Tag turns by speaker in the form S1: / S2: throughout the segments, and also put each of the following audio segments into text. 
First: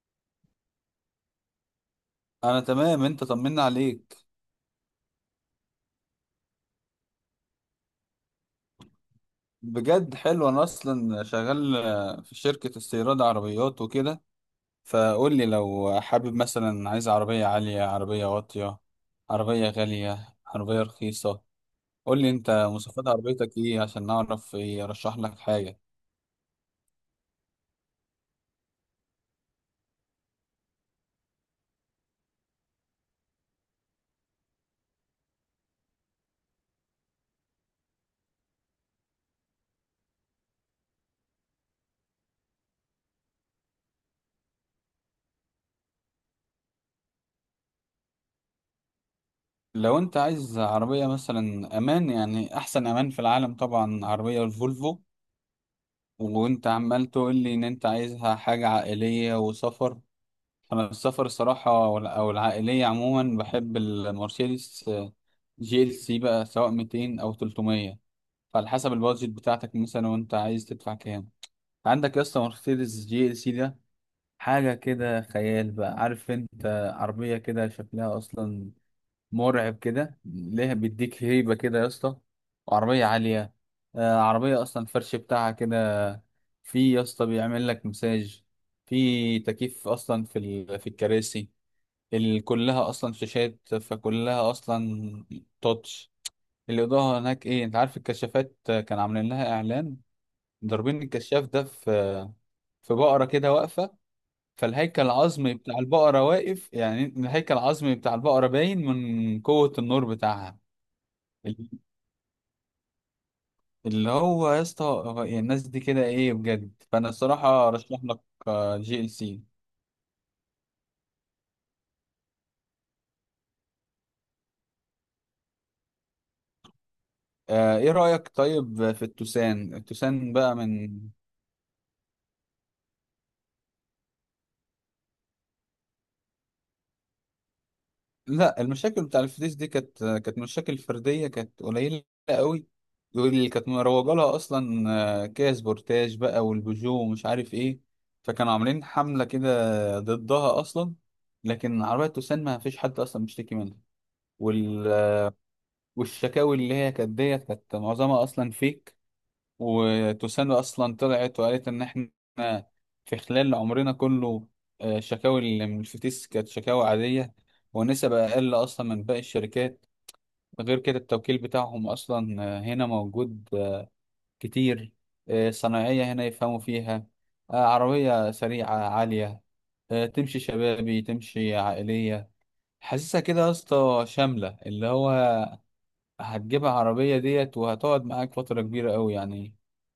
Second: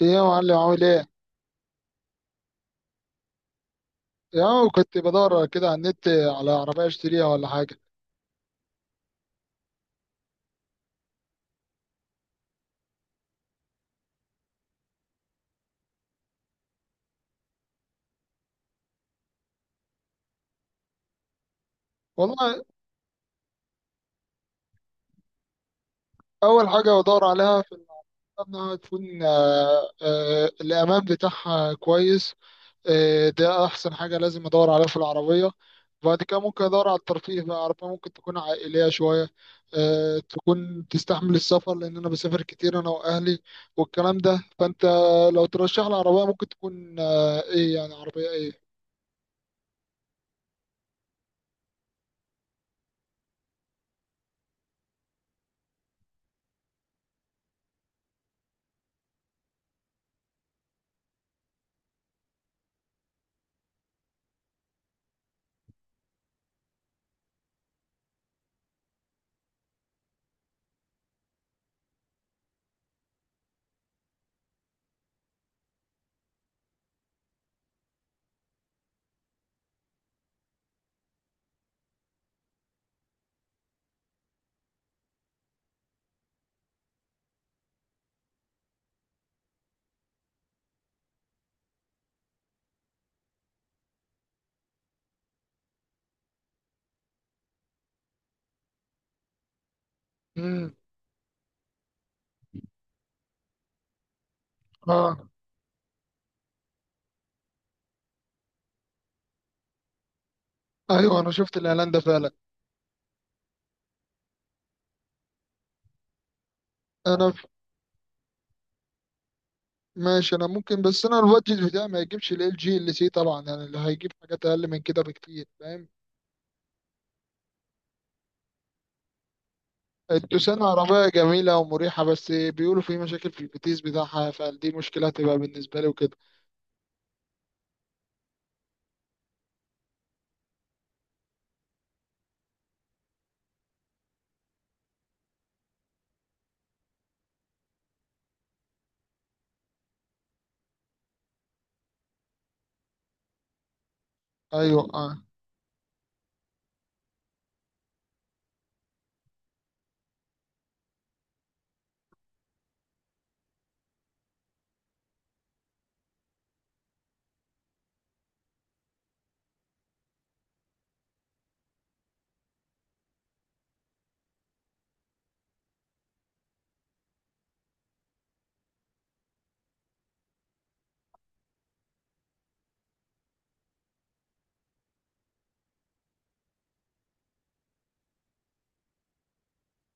S1: ايه يا معلم عامل ايه؟
S2: انا تمام، انت طمنا عليك.
S1: يا كنت بدور كده على النت على عربية اشتريها ولا حاجة.
S2: بجد حلو. انا اصلا شغال في شركة استيراد عربيات وكده. فقول لي لو حابب، مثلا عايز عربية عالية، عربية واطية، عربية غالية، عربية رخيصة. قول لي انت
S1: والله،
S2: مواصفات عربيتك ايه عشان نعرف ايه ارشح لك حاجة.
S1: أول حاجة بدور عليها في العربية إنها تكون الأمان بتاعها كويس. ده أحسن حاجة لازم أدور عليها في العربية. بعد كده ممكن أدور على الترفيه بقى، عربية ممكن تكون عائلية شوية، تكون تستحمل السفر لأن أنا بسافر كتير أنا وأهلي والكلام ده. فأنت لو ترشح لي عربية ممكن تكون إيه، يعني عربية إيه؟
S2: لو انت عايز عربية مثلا امان، يعني احسن امان في العالم طبعا عربية الفولفو. وانت عمال تقول لي ان انت عايزها حاجة عائلية وسفر. انا السفر الصراحه او العائليه عموما بحب المرسيدس جي ال سي بقى، سواء 200 او 300. فعلى حسب البادجت بتاعتك مثلا، وانت عايز تدفع كام؟ عندك يا اسطى مرسيدس جي ال سي ده حاجه كده خيال بقى، عارف انت. عربيه كده شكلها اصلا مرعب كده، ليها بيديك هيبه كده يا اسطى. وعربيه عاليه. عربيه اصلا الفرش بتاعها كده، في يا اسطى بيعمل لك مساج. في تكييف اصلا في الكراسي. كلها اصلا شاشات، فكلها اصلا تاتش. الاضاءه هناك ايه، انت عارف الكشافات كان عاملين لها اعلان،
S1: مم.
S2: ضاربين الكشاف ده في بقره كده واقفه، فالهيكل
S1: اه.
S2: العظمي بتاع البقره واقف، يعني الهيكل العظمي بتاع البقره باين من قوه النور بتاعها.
S1: ايوه، انا شفت
S2: ال-
S1: الاعلان ده فعلا.
S2: اللي هو يا اسطى، هو إيه الناس دي كده ايه بجد؟ فانا
S1: انا ف...
S2: الصراحه ارشح لك جي ال سي.
S1: ماشي، انا ممكن، بس انا البادجت بتاعي ما يجيبش ال جي ال سي طبعا، يعني اللي هيجيب حاجات اقل من كده بكتير، فاهم.
S2: ايه رايك طيب في التوسان بقى
S1: التوسان
S2: من؟
S1: عربية جميلة ومريحة، بس بيقولوا في مشاكل في الفتيس بتاعها، فدي مشكلة هتبقى بالنسبة لي وكده.
S2: لا، المشاكل بتاع الفلوس دي كانت مشاكل فردية، كانت قليلة قوي. واللي كانت مروجة لها أصلا كيا سبورتاج بقى والبيجو ومش عارف إيه. فكانوا عاملين حملة كده ضدها أصلا. لكن عربية توسان ما فيش حد أصلا بيشتكي منها
S1: ايوه
S2: وال...
S1: اه.
S2: والشكاوي اللي هي كانت ديت كانت معظمها أصلا فيك. وتوسانو اصلا طلعت وقالت ان احنا في خلال عمرنا كله، الشكاوي اللي من الفتيس كانت شكاوي عاديه، ونسب اقل اصلا من باقي الشركات. غير كده التوكيل بتاعهم اصلا هنا موجود كتير. صناعيه هنا يفهموا فيها. عربيه سريعه عاليه. تمشي شبابي تمشي عائليه. حاسسها كده يا اسطى شامله، اللي هو هتجيب عربية ديت وهتقعد معاك فترة كبيرة أوي يعني.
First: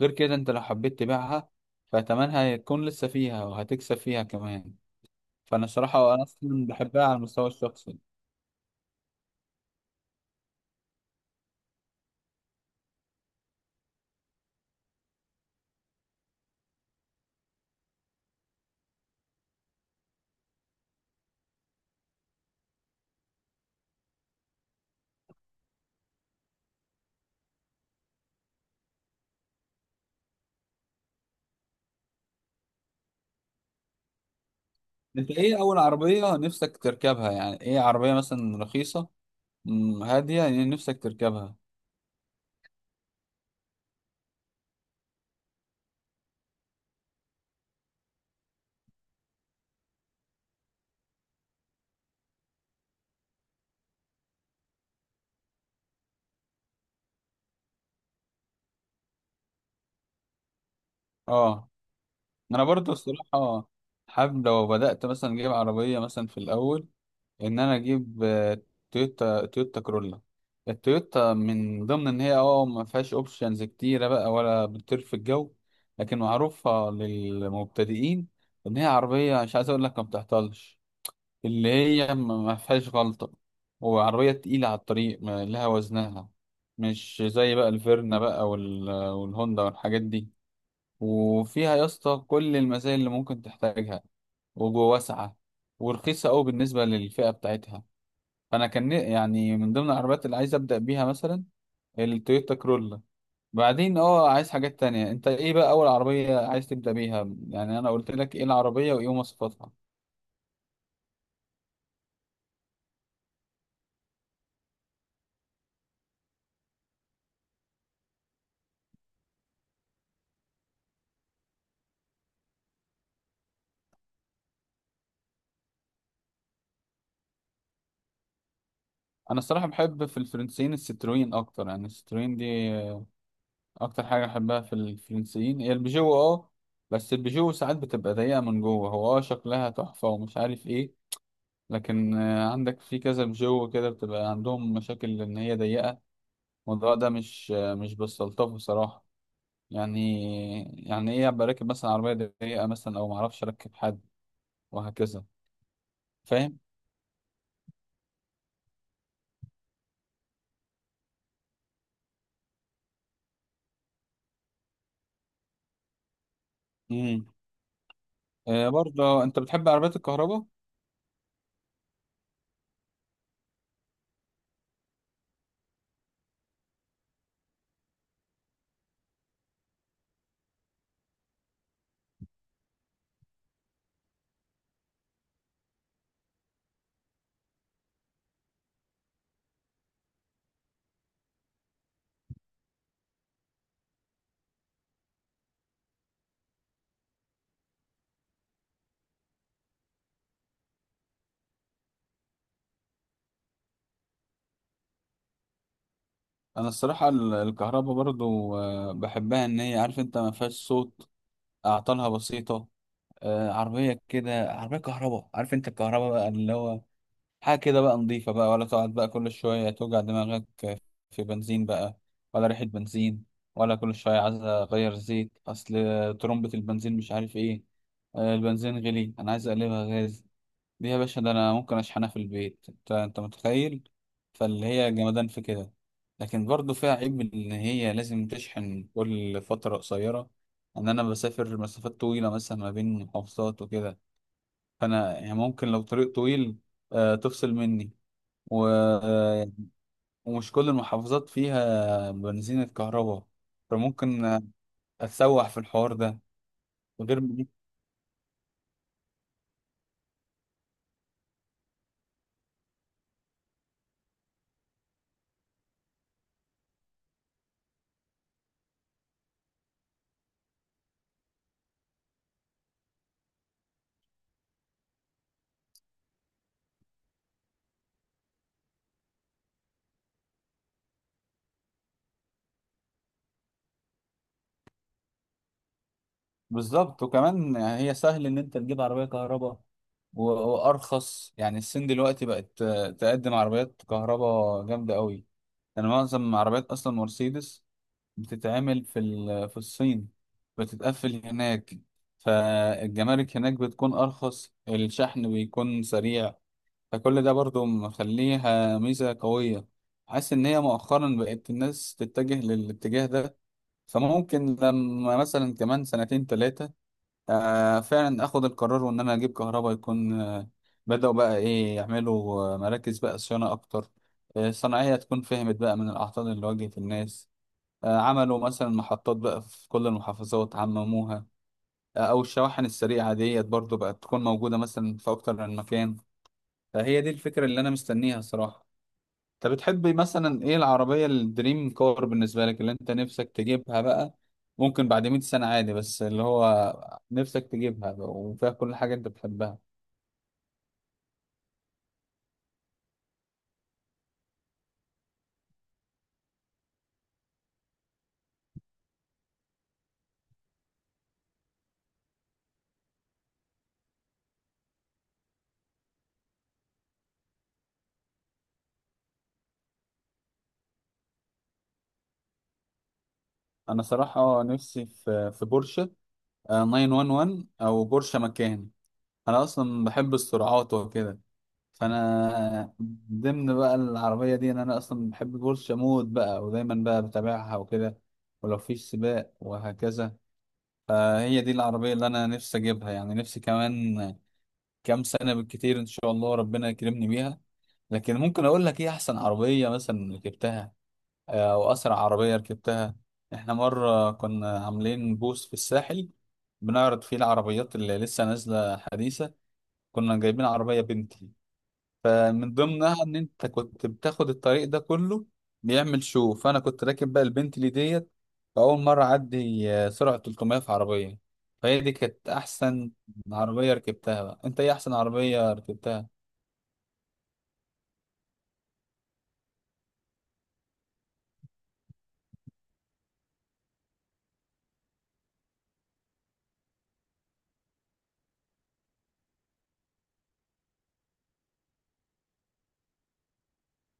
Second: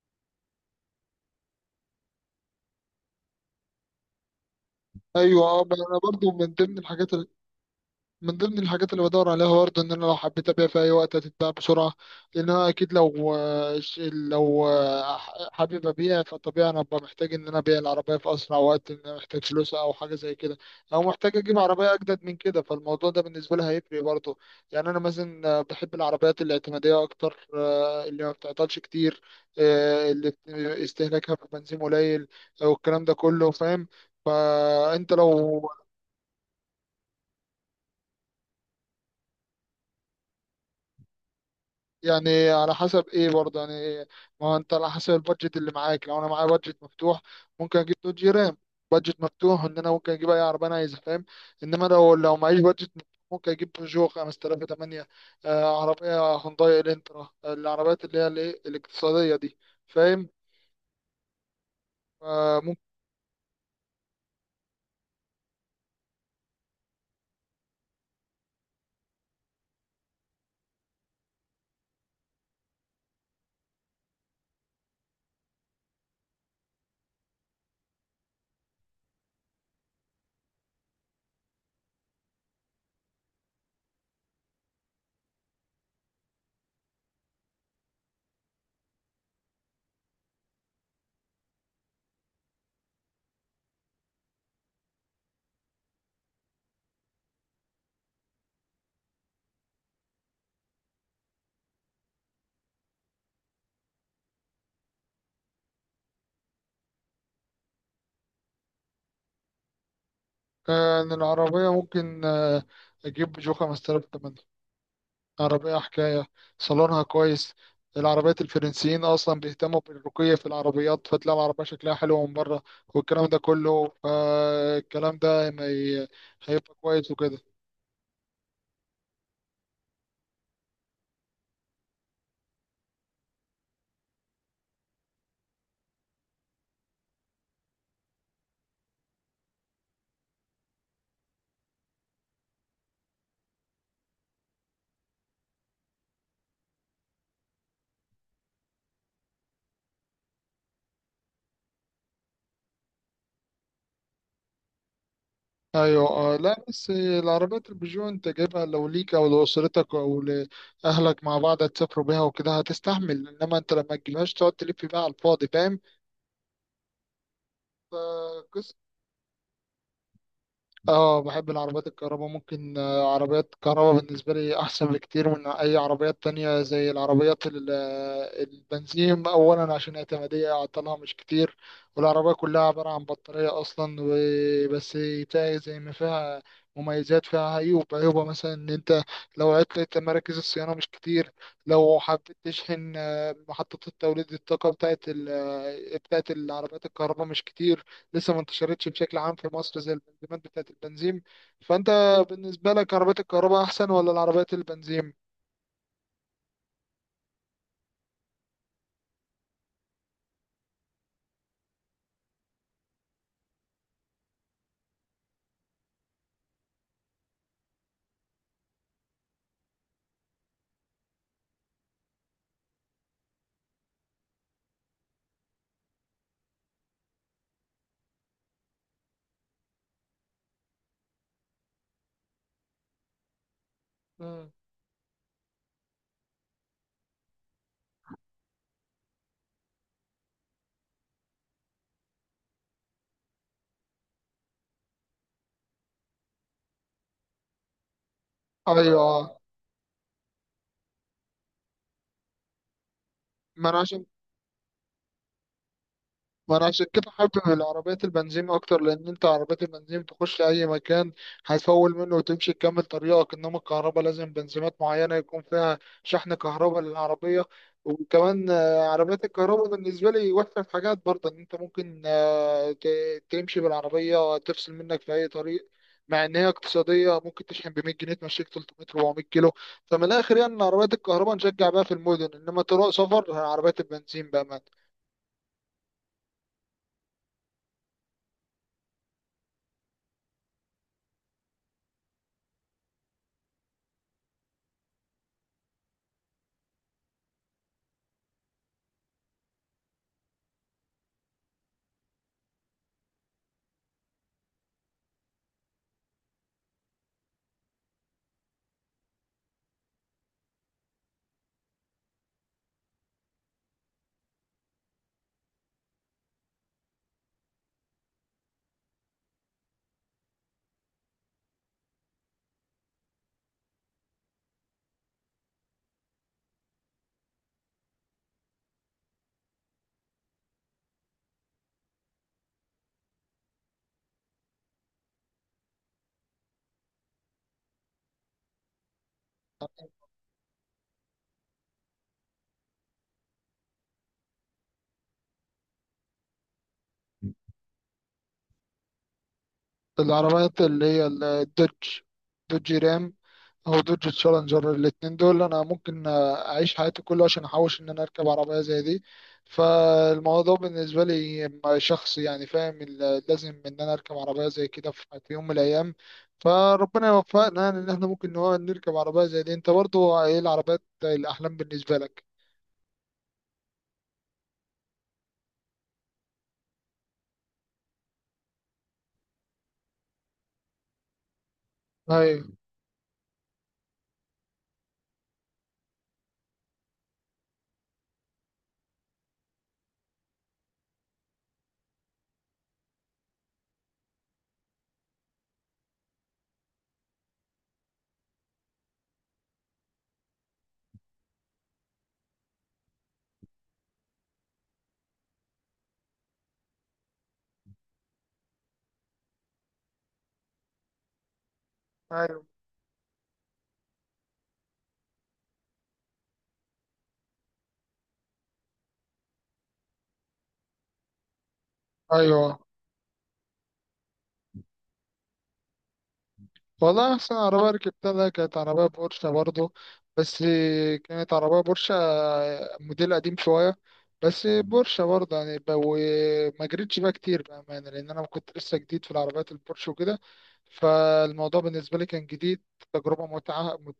S2: غير كده أنت لو حبيت تبيعها فتمنها هيكون لسه فيها وهتكسب فيها كمان.
S1: ايوه اه،
S2: فأنا
S1: انا
S2: الصراحة أنا
S1: برضو من
S2: أصلا
S1: ضمن
S2: بحبها
S1: الحاجات،
S2: على المستوى الشخصي.
S1: اللي بدور عليها برضه ان انا لو حبيت ابيع في اي وقت هتتباع بسرعه. لان انا اكيد لو حابب ابيع، فطبيعي انا ببقى محتاج ان انا ابيع العربيه في اسرع وقت، ان انا محتاج فلوس او حاجه زي كده، او محتاج اجيب عربيه اجدد من كده. فالموضوع ده بالنسبه لي هيفرق برضه. يعني انا مثلا بحب العربيات الاعتماديه اكتر، اللي ما بتعطلش كتير، اللي استهلاكها في البنزين قليل والكلام ده كله، فاهم. فانت
S2: أنت
S1: لو،
S2: إيه أول عربية نفسك تركبها؟ يعني إيه عربية مثلا رخيصة، هادية، يعني نفسك تركبها؟
S1: يعني على حسب ايه برضه، يعني إيه؟ ما هو انت على حسب البادجت اللي معاك. لو انا معايا بادجت مفتوح ممكن اجيب دوج رام. بادجت مفتوح ان انا ممكن اجيب اي عربيه انا عايزها، فاهم. انما لو معيش بادجت مفتوح ممكن اجيب بيجو 5008، عربيه هونداي الانترا، العربيات اللي هي الايه الاقتصاديه دي، فاهم.
S2: أه.
S1: آه،
S2: أنا
S1: ممكن
S2: برضو الصراحة حابب لو بدأت مثلا أجيب عربية مثلا في الأول، ان انا اجيب تويوتا كرولا. التويوتا من ضمن ان هي ما فيهاش اوبشنز كتيره بقى، ولا بتطير في الجو. لكن معروفه للمبتدئين، ان هي عربيه، مش عايز اقول لك ما بتعطلش، اللي هي ما فيهاش غلطه. وعربيه تقيله على الطريق، لها وزنها. مش زي بقى الفيرنا بقى والهوندا والحاجات دي. وفيها يا اسطى كل المزايا اللي ممكن تحتاجها، وجوه واسعه، ورخيصه قوي بالنسبه للفئه بتاعتها. فانا كان يعني من ضمن العربيات اللي عايز ابدا بيها مثلا التويوتا كرولا. بعدين عايز حاجات تانية، انت ايه بقى اول عربية عايز تبدا بيها؟ يعني انا قلت لك ايه العربية وايه مواصفاتها.
S1: آه، إن العربيه ممكن، اجيب بيجو 5008. عربية حكاية، صالونها كويس. العربيات الفرنسيين أصلا بيهتموا بالرقي في العربيات، فتلاقي العربية شكلها حلو من بره والكلام ده كله. فالكلام ده ما ي- هيبقى كويس وكده.
S2: انا الصراحة بحب في الفرنسيين الستروين اكتر، يعني الستروين دي اكتر حاجة بحبها في الفرنسيين هي البيجو اه بس البيجو ساعات بتبقى ضيقة من جوه، هو شكلها تحفة ومش عارف ايه. لكن عندك في كذا بيجو كده بتبقى عندهم مشاكل ان هي ضيقة. الموضوع ده مش بستلطفه صراحة. يعني يعني ايه ابقى راكب مثلا عربيه ضيقه مثلا، او ما اعرفش اركب حد، وهكذا.
S1: أيوة آه،
S2: فاهم.
S1: لا بس العربيات البيجو أنت جايبها لو ليك أو لأسرتك أو لأهلك، مع بعض هتسافروا بيها وكده هتستحمل، إنما أنت لما تجيبهاش تقعد تلف بيها على الفاضي.
S2: امم
S1: فاهم.
S2: برضه انت بتحب عربيات الكهرباء؟
S1: اه، بحب العربيات الكهرباء، ممكن عربيات كهرباء بالنسبة لي أحسن بكتير من أي عربيات تانية زي العربيات البنزين. أولا عشان اعتمادية عطلها مش كتير، والعربية كلها عبارة عن بطارية أصلا. وبس بتاعي زي ما فيها مميزات فيها عيوب. عيوبها مثلا إن أنت لو عطلت مراكز الصيانة مش كتير، لو حبيت تشحن محطة التوليد الطاقة بتاعت بتاعت العربيات الكهرباء مش كتير، لسه ما انتشرتش بشكل عام في مصر زي البنزينات بتاعت البنزين. فأنت بالنسبة لك عربيات الكهرباء أحسن ولا العربيات البنزين؟
S2: انا الصراحه الكهرباء برضه، بحبها ان هي عارف انت ما فيهاش صوت. اعطالها بسيطه. عربيه كده عربيه كهرباء، عارف انت الكهرباء بقى اللي هو حاجه كده بقى نظيفه بقى، ولا تقعد بقى كل شويه توجع دماغك. في بنزين بقى، ولا ريحة بنزين، ولا كل شوية عايز أغير زيت أصل ترمبة البنزين مش عارف إيه. البنزين غلي أنا عايز أقلبها غاز. دي يا باشا ده أنا ممكن أشحنها في البيت، أنت متخيل؟
S1: مم.
S2: فاللي هي جمدان في كده. لكن برضه فيها عيب إن هي لازم تشحن كل فترة قصيرة، إن أنا بسافر مسافات طويلة مثلا ما بين محافظات وكده. فأنا يعني ممكن لو طريق طويل تفصل مني
S1: أيوه.
S2: ويعني ومش كل المحافظات فيها بنزينة كهرباء.
S1: ما أنا عشان
S2: فممكن اتسوح في الحوار ده.
S1: ما انا عشان كده
S2: غير
S1: حابب
S2: من-
S1: العربيات البنزين اكتر، لان انت عربيات البنزين تخش اي مكان، هتفول منه وتمشي تكمل طريقك. انما الكهرباء لازم بنزينات معينه يكون فيها شحن كهرباء للعربيه. وكمان عربيات الكهرباء بالنسبه لي وحشه في حاجات برضه، ان انت ممكن تمشي بالعربيه تفصل منك في اي طريق. مع ان هي اقتصاديه، ممكن تشحن ب 100 جنيه تمشيك 300 400 كيلو. فمن الاخر يعني إن عربيات الكهرباء نشجع بقى في المدن، انما طرق سفر عربيات البنزين بقى.
S2: بالظبط. وكمان هي سهل ان انت تجيب عربية كهرباء وارخص. يعني الصين دلوقتي بقت تقدم عربيات كهرباء جامدة قوي. يعني معظم عربيات اصلا مرسيدس بتتعمل في الصين، بتتقفل هناك. فالجمارك هناك بتكون ارخص، الشحن بيكون سريع. فكل ده برضو مخليها ميزة قوية. حاسس إن هي مؤخرا بقت الناس تتجه للاتجاه ده. فممكن لما مثلا كمان سنتين تلاتة فعلا آخد القرار وإن أنا أجيب كهرباء، يكون بدأوا بقى إيه يعملوا مراكز بقى صيانة أكتر. الصناعية تكون فهمت بقى من الأعطال اللي واجهت الناس. عملوا مثلا محطات بقى في كل المحافظات عمموها. أو الشواحن السريعة ديت برضو بقت تكون موجودة مثلا في أكتر من مكان. فهي دي الفكرة اللي أنا مستنيها صراحة. انت بتحب مثلا ايه العربية الدريم كار بالنسبة لك، اللي انت نفسك تجيبها بقى، ممكن بعد 100 سنة عادي، بس اللي هو نفسك تجيبها بقى وفيها كل حاجة انت بتحبها؟
S1: العربيات اللي هي الدوج، دوج رام او دوج تشالنجر، الاتنين دول انا ممكن اعيش حياتي كلها عشان احوش ان انا اركب عربية زي دي. فالموضوع بالنسبة لي شخصي يعني، فاهم. لازم ان انا اركب عربية زي كده في يوم من الايام، فربنا يوفقنا يعني ان احنا ممكن نركب عربية زي دي. انت برضو ايه العربيات الاحلام بالنسبة لك؟
S2: انا صراحة نفسي في بورشة، 911 او بورشة مكان. انا اصلا بحب السرعات وكده،
S1: ايوه،
S2: فانا ضمن بقى العربية دي ان انا اصلا بحب بورشة مود بقى ودايما بقى بتابعها وكده، ولو فيش سباق وهكذا. فهي دي العربية اللي أنا نفسي أجيبها، يعني نفسي كمان كام سنة بالكتير إن شاء الله ربنا يكرمني بيها. لكن ممكن أقول لك إيه أحسن عربية مثلا ركبتها، أو أسرع عربية ركبتها. إحنا مرة كنا عاملين بوث في الساحل، بنعرض فيه العربيات اللي لسه نازلة حديثة. كنا جايبين عربية بنتلي.
S1: ايوه،
S2: فمن ضمنها ان انت كنت بتاخد الطريق ده كله، بيعمل شو. فانا كنت راكب بقى البنتلي ديت، فاول مره اعدي سرعه 300 في عربيه. فهي دي كانت
S1: ايوه.
S2: احسن عربيه ركبتها بقى. انت ايه احسن عربيه ركبتها؟
S1: والله أحسن عربية ركبتها ده كانت عربية بورشة برضو، بس. كانت عربية بورشة موديل قديم شوية، بس بورشة برضه يعني، وما جريتش بقى كتير بأمانة لأن أنا كنت لسه جديد في العربيات البورش وكده. فالموضوع بالنسبة لي كان جديد، تجربة متعة،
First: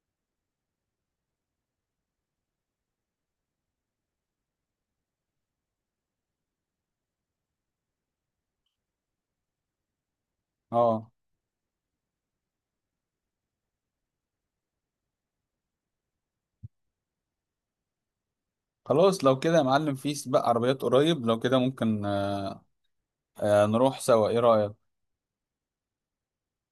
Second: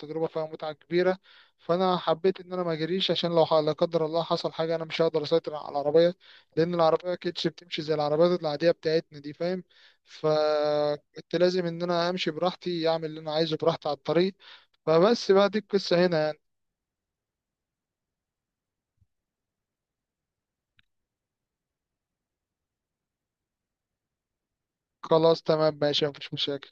S1: تجربة فيها متعة كبيرة. فأنا حبيت إن أنا ما أجريش، عشان لو لا قدر الله حصل حاجة أنا مش هقدر أسيطر على العربية، لأن العربية ما كانتش بتمشي زي العربيات العادية بتاعتنا دي، فاهم.
S2: اه.
S1: كنت لازم ان انا امشي براحتي، اعمل اللي انا عايزه براحتي على الطريق. فبس بقى دي القصة هنا يعني.
S2: خلاص لو كده يا معلم، في سباق عربيات قريب لو كده ممكن نروح سوا، ايه رايك؟
S1: خلاص تمام ماشي، مفيش مشاكل.